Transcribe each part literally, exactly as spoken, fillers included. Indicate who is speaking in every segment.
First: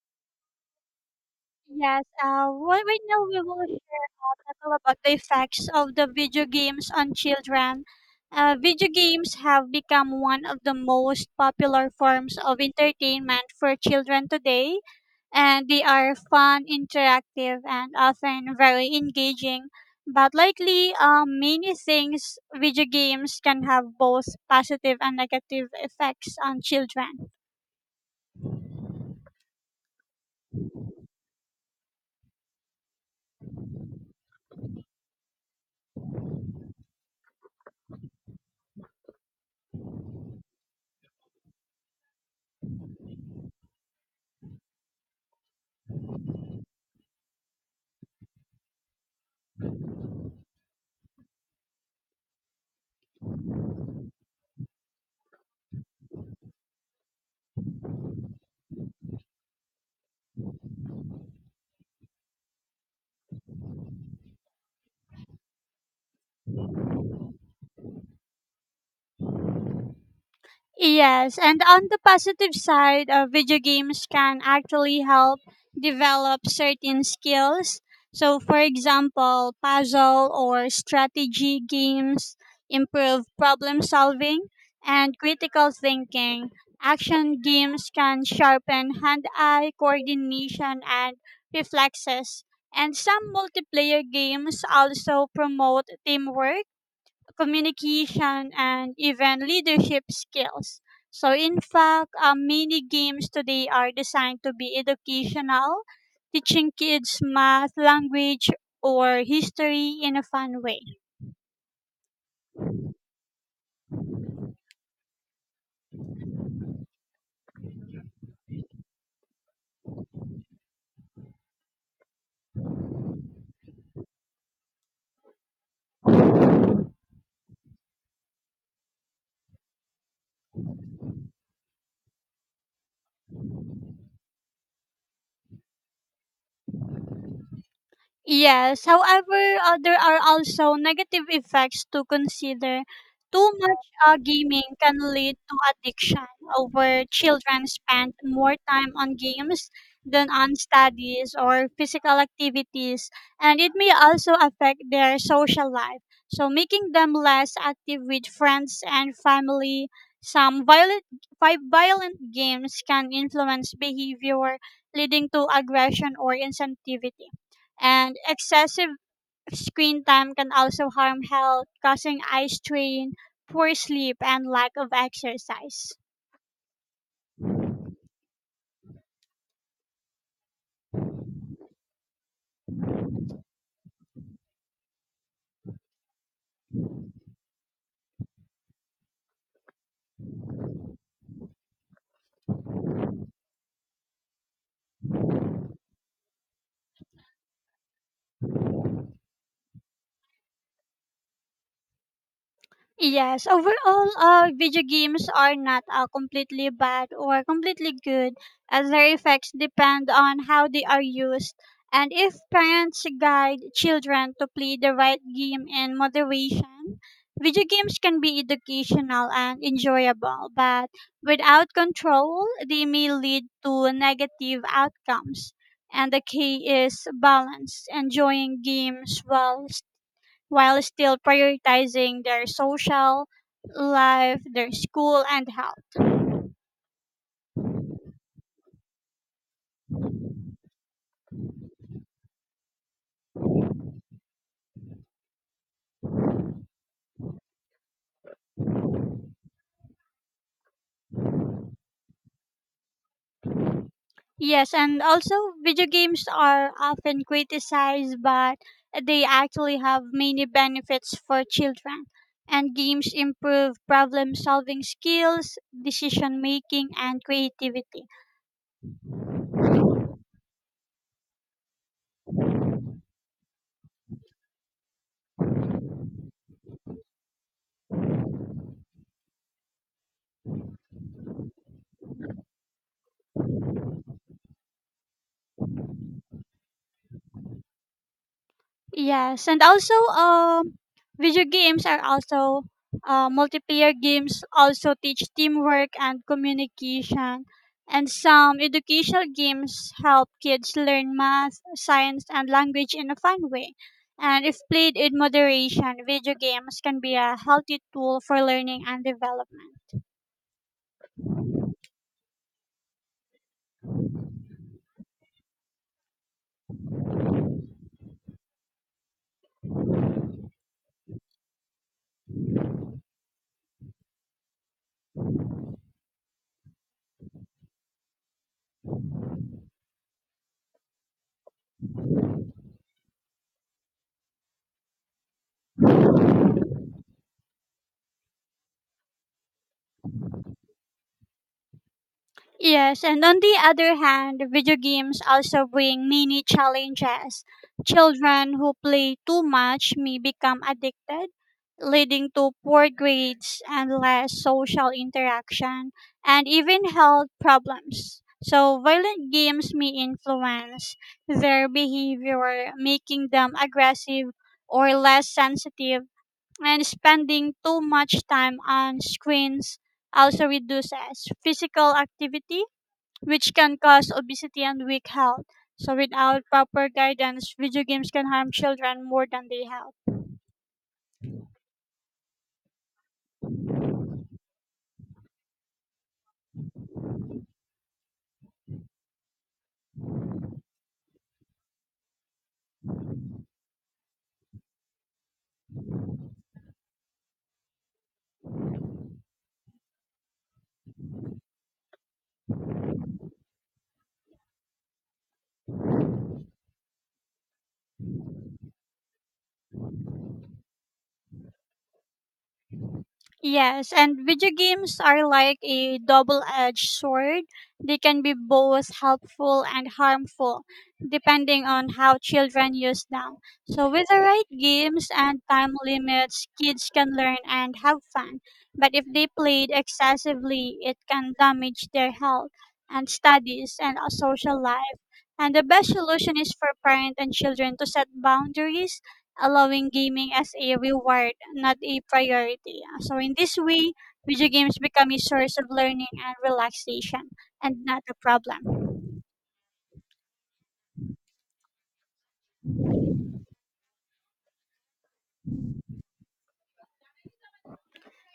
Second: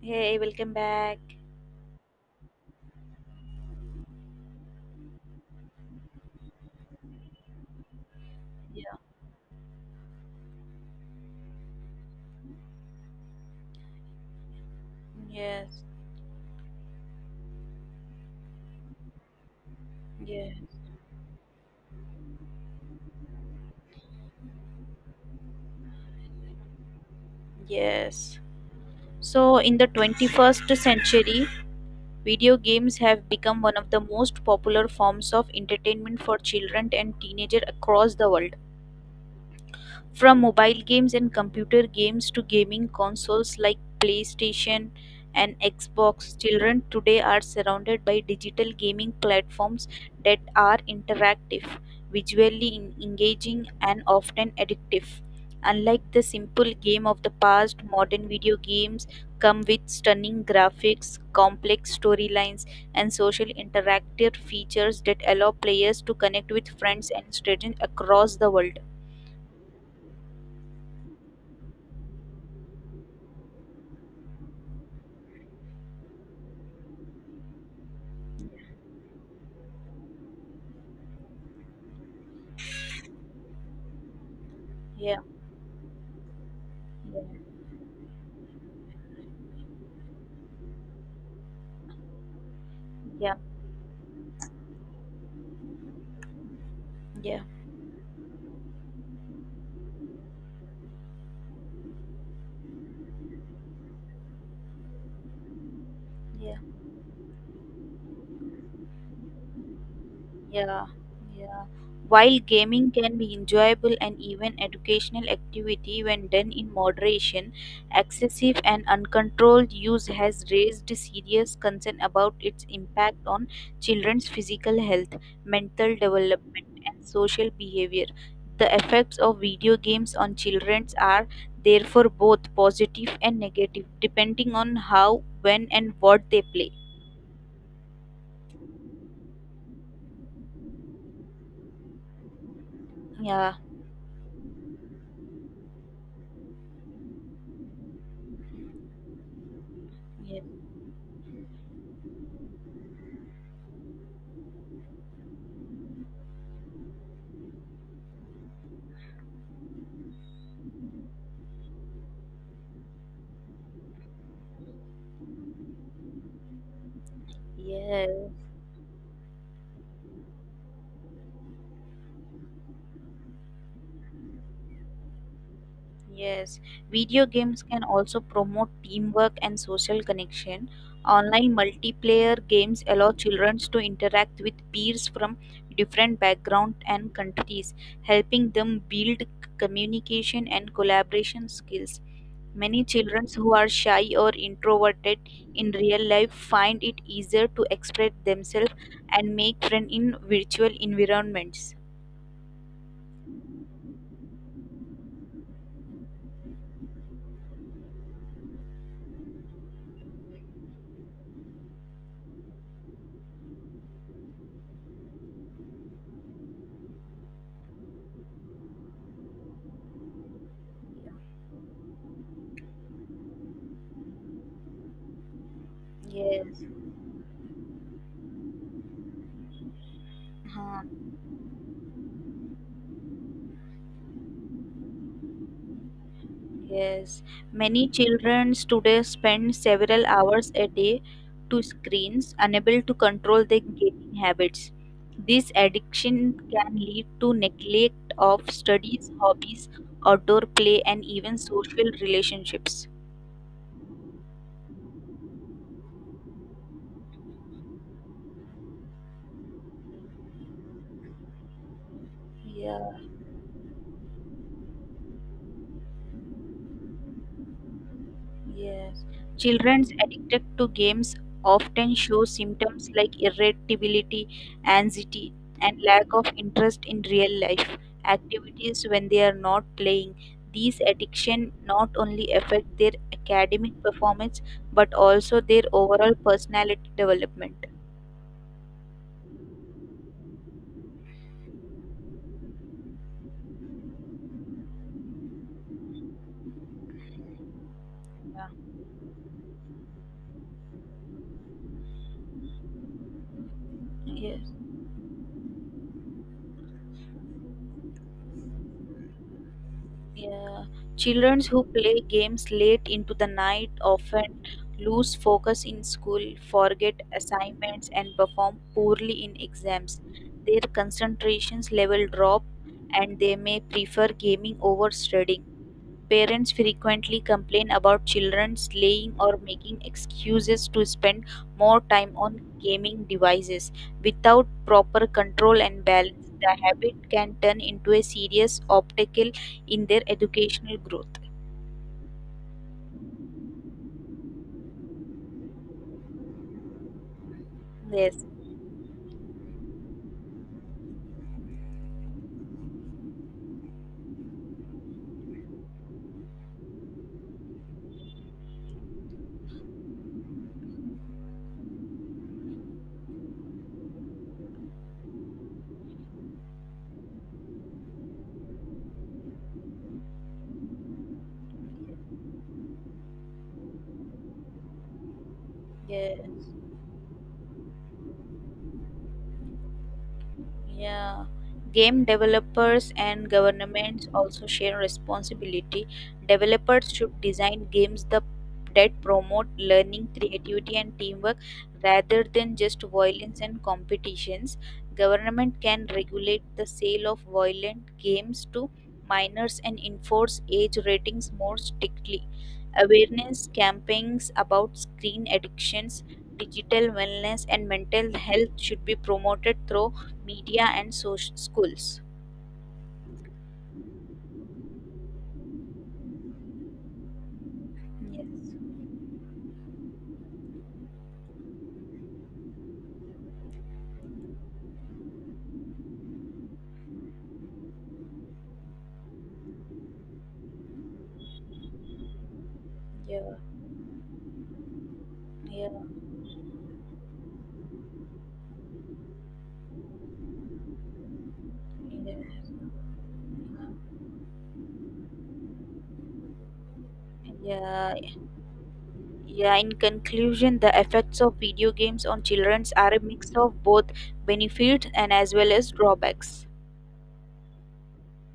Speaker 1: Hey, welcome back.
Speaker 2: Yes, uh, right, right now we will share a little about the effects of the video games on children. Uh, video games have become one of the most popular forms of entertainment for children today, and
Speaker 1: Yes,
Speaker 2: they are fun, interactive, and often very engaging. But
Speaker 1: yeah,
Speaker 2: lately, uh, many things video games can have both positive and negative effects on children.
Speaker 1: yes. So, in the twenty-first century, video games have become one of the most popular forms of entertainment for children and teenagers across the world. From mobile games and computer games to gaming consoles like PlayStation and Xbox, children today are surrounded by digital gaming platforms that are interactive, visually en- engaging, and often addictive. Unlike the simple game of the past, modern video games come with stunning graphics, complex storylines, and social interactive features that allow players to connect with friends and strangers across the world.
Speaker 2: Yes, and on the positive side, uh, video games can actually help develop certain skills. So, for example, puzzle or strategy games improve problem solving and
Speaker 1: Yeah.
Speaker 2: critical thinking. Action games can sharpen hand eye coordination and reflexes. And some
Speaker 1: Yeah,
Speaker 2: multiplayer games also promote teamwork
Speaker 1: yeah,
Speaker 2: communication, and even leadership skills. So, in fact, um, many games today are designed to be educational,
Speaker 1: yeah,
Speaker 2: teaching kids math, language, or history in a fun way.
Speaker 1: yeah, yeah. While gaming can be enjoyable and even educational activity when done in moderation, excessive and uncontrolled use has raised serious concern about its impact on children's physical health, mental development, social behavior. The effects of video games on children are therefore both positive and negative, depending on how, when, and what they play.
Speaker 2: Yes, however, uh, there are also negative effects to consider. Too
Speaker 1: Yeah,
Speaker 2: much uh, gaming can lead to addiction, uh, where children spend more time on games than
Speaker 1: yeah,
Speaker 2: on studies or physical activities, and it may also affect their social life, so making them less active with friends and family. Some violent, vi- Violent games can influence behavior, leading to aggression or insensitivity
Speaker 1: yeah.
Speaker 2: and excessive screen time can also harm health, causing eye strain, poor sleep, and lack of exercise.
Speaker 1: Yes, video games can also promote teamwork and social connection. Online multiplayer games allow children to interact with peers from different backgrounds and countries, helping them build c- communication and collaboration skills. Many children who are shy or introverted in real life find it easier to express themselves and make friends in virtual environments.
Speaker 2: Yes, overall, uh, video games are not uh, completely bad or completely good, as their effects depend on how they are used. And if parents guide children to play the right game in moderation, video games can be educational and enjoyable, but without control, they may lead to negative outcomes. And the
Speaker 1: Yes.
Speaker 2: key is balance, enjoying games while while
Speaker 1: Huh.
Speaker 2: still prioritizing their social life, their school, and health.
Speaker 1: Yes, many children today spend several hours a day to screens, unable to control their gaming habits. This addiction can lead to neglect of studies, hobbies, outdoor play, and even social relationships.
Speaker 2: Yes, and also video games are often criticized, but they actually have many benefits for children. And
Speaker 1: Yeah.
Speaker 2: games improve problem solving skills, decision making, and creativity.
Speaker 1: Yes. Children addicted to games often show symptoms like irritability, anxiety, and lack of interest in real life activities when they are not playing. These addiction not only affect their academic performance but also their overall personality development.
Speaker 2: Yes, and also um, video games are also uh, multiplayer games also teach teamwork and communication, and
Speaker 1: Yeah.
Speaker 2: some educational games help kids learn math, science, and language in a fun way.
Speaker 1: Yes.
Speaker 2: And if played in moderation, video games can be a healthy tool for learning and development.
Speaker 1: Yeah, children who play games late into the night often lose focus in school, forget assignments, and perform poorly in exams. Their concentrations level drop, and they may prefer gaming over studying. Parents frequently complain about children slaying or making excuses to spend more time on gaming devices. Without proper control and balance, the habit can turn into a serious obstacle in their educational growth.
Speaker 2: Yes, and on the other hand, video games also bring many challenges.
Speaker 1: Yes.
Speaker 2: Children who play too much may become addicted, leading to poor grades and less social interaction, and even health problems. So, violent games may influence their behavior, making them aggressive or less sensitive, and spending too much time on screens also reduces physical activity which can cause obesity and weak health. So,
Speaker 1: Yeah.
Speaker 2: without proper guidance, video games can harm children more than they help.
Speaker 1: Yeah, game developers and governments also share responsibility. Developers should design games the, that promote learning, creativity, and teamwork rather than just violence and competitions. Government can regulate the sale of violent games to minors and enforce age ratings more strictly. Awareness campaigns about screen addictions, digital wellness, and mental health should be promoted through media and social schools.
Speaker 2: Yes, and video games are like a double edged sword. They can be
Speaker 1: Yes.
Speaker 2: both helpful and harmful, depending on how children use them. So, with the right games and time limits, kids can learn and have fun. But if they played excessively, it can damage their health and
Speaker 1: Yeah,
Speaker 2: studies and a social life. And the
Speaker 1: yeah,
Speaker 2: best solution is for parents and children to set boundaries allowing gaming as a reward, not a
Speaker 1: yeah,
Speaker 2: priority. So, in this way, video games become a source of learning and relaxation and
Speaker 1: yeah,
Speaker 2: not a problem.
Speaker 1: yeah. In conclusion, the effects of video games on children are a mix of both benefits and as well as drawbacks.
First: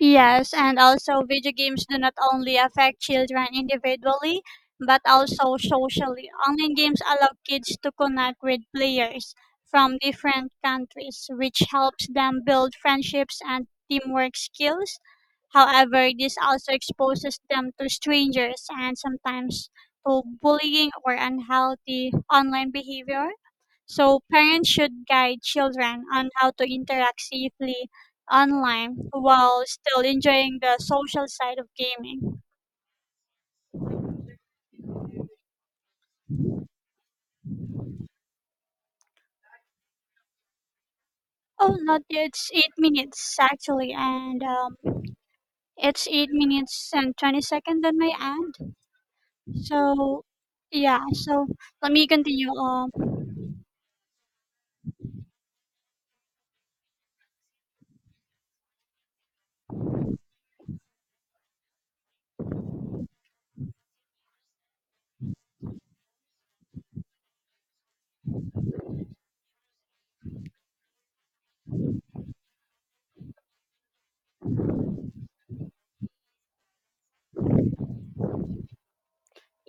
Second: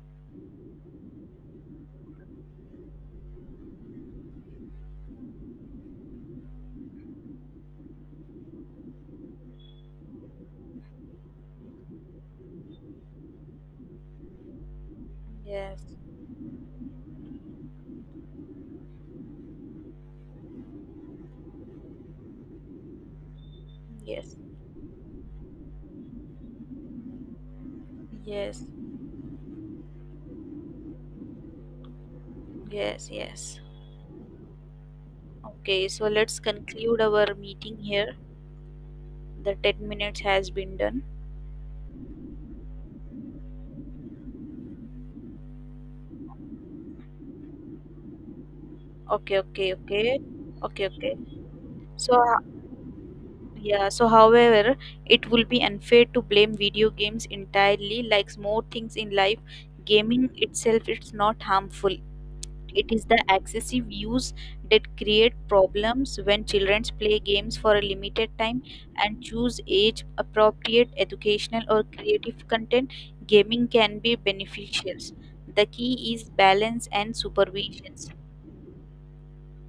Speaker 2: Yes, and also video games do not only affect children individually, but also socially. Online games allow kids to connect with players from different countries, which helps them build friendships and teamwork skills.
Speaker 1: Yes,
Speaker 2: However, this also exposes them to strangers and sometimes to bullying or unhealthy online behavior. So
Speaker 1: yes,
Speaker 2: parents should guide children on how to interact safely
Speaker 1: yes,
Speaker 2: online while still enjoying the social side of gaming.
Speaker 1: yes, yes. Okay, so let's conclude our meeting here. The ten minutes has been done.
Speaker 2: Oh, not yet. It's eight minutes actually, and um, it's eight minutes and twenty seconds on my end.
Speaker 1: Okay, okay, okay,
Speaker 2: So,
Speaker 1: okay,
Speaker 2: yeah.
Speaker 1: okay.
Speaker 2: So let me
Speaker 1: So,
Speaker 2: continue. Um,
Speaker 1: Yeah, so however, it will be unfair to blame video games entirely. Like more things in life, gaming itself is not harmful. It is the excessive use that create problems when children play games for a limited time and choose age appropriate educational or creative content. Gaming can be beneficial. The key is balance and supervision.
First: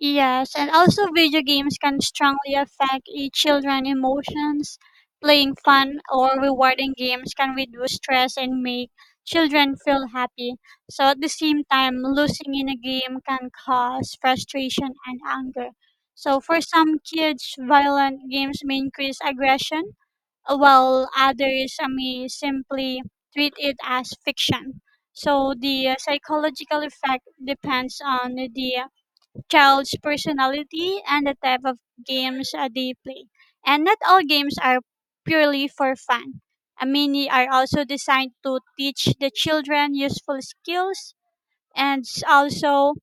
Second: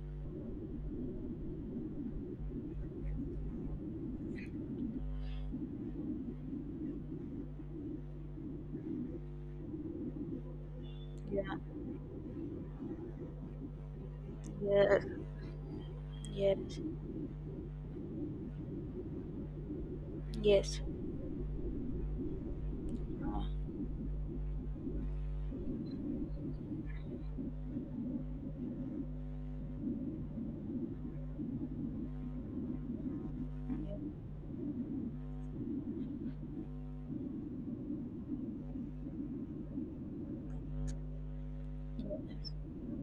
Speaker 2: Yes, and also video games can strongly affect eh, children emotions. Playing fun or rewarding games can reduce stress and make children feel happy. So at the
Speaker 1: Yeah.
Speaker 2: same time, losing in a game can cause frustration
Speaker 1: Yes.
Speaker 2: and anger. So for
Speaker 1: Yes.
Speaker 2: some kids, violent games may increase aggression, uh,
Speaker 1: Yes.
Speaker 2: while others uh, may simply
Speaker 1: Yeah.
Speaker 2: treat it as fiction. So the uh, psychological effect depends on the child's personality and the type of games uh, they play. And not all games are purely for fun. Uh, many are also designed to teach the children useful skills and
Speaker 1: Yeah.
Speaker 2: s- also,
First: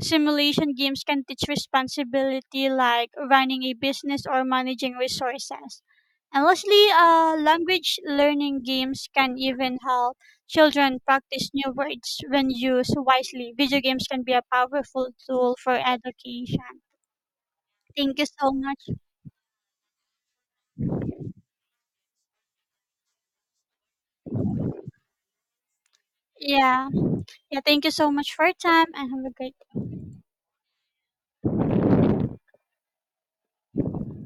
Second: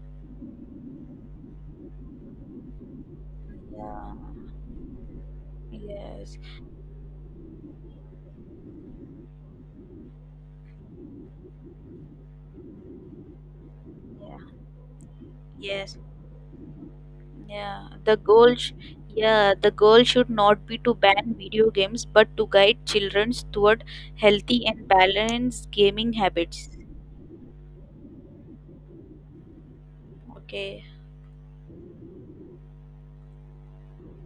Speaker 2: simulation games can teach responsibility like running a
Speaker 1: Yeah.
Speaker 2: business or managing resources.
Speaker 1: Yes,
Speaker 2: And lastly, uh, language learning games can even help children practice new words when used wisely. Video games can be a
Speaker 1: yeah,
Speaker 2: powerful tool for
Speaker 1: yes,
Speaker 2: education.
Speaker 1: yeah. The
Speaker 2: Thank you so
Speaker 1: goal, sh-
Speaker 2: much.
Speaker 1: yeah, the goal should not be to ban video games, but to guide children toward healthy and balanced gaming habits.
Speaker 2: Yeah. Yeah, thank you so much for your time and have a great
Speaker 1: Okay.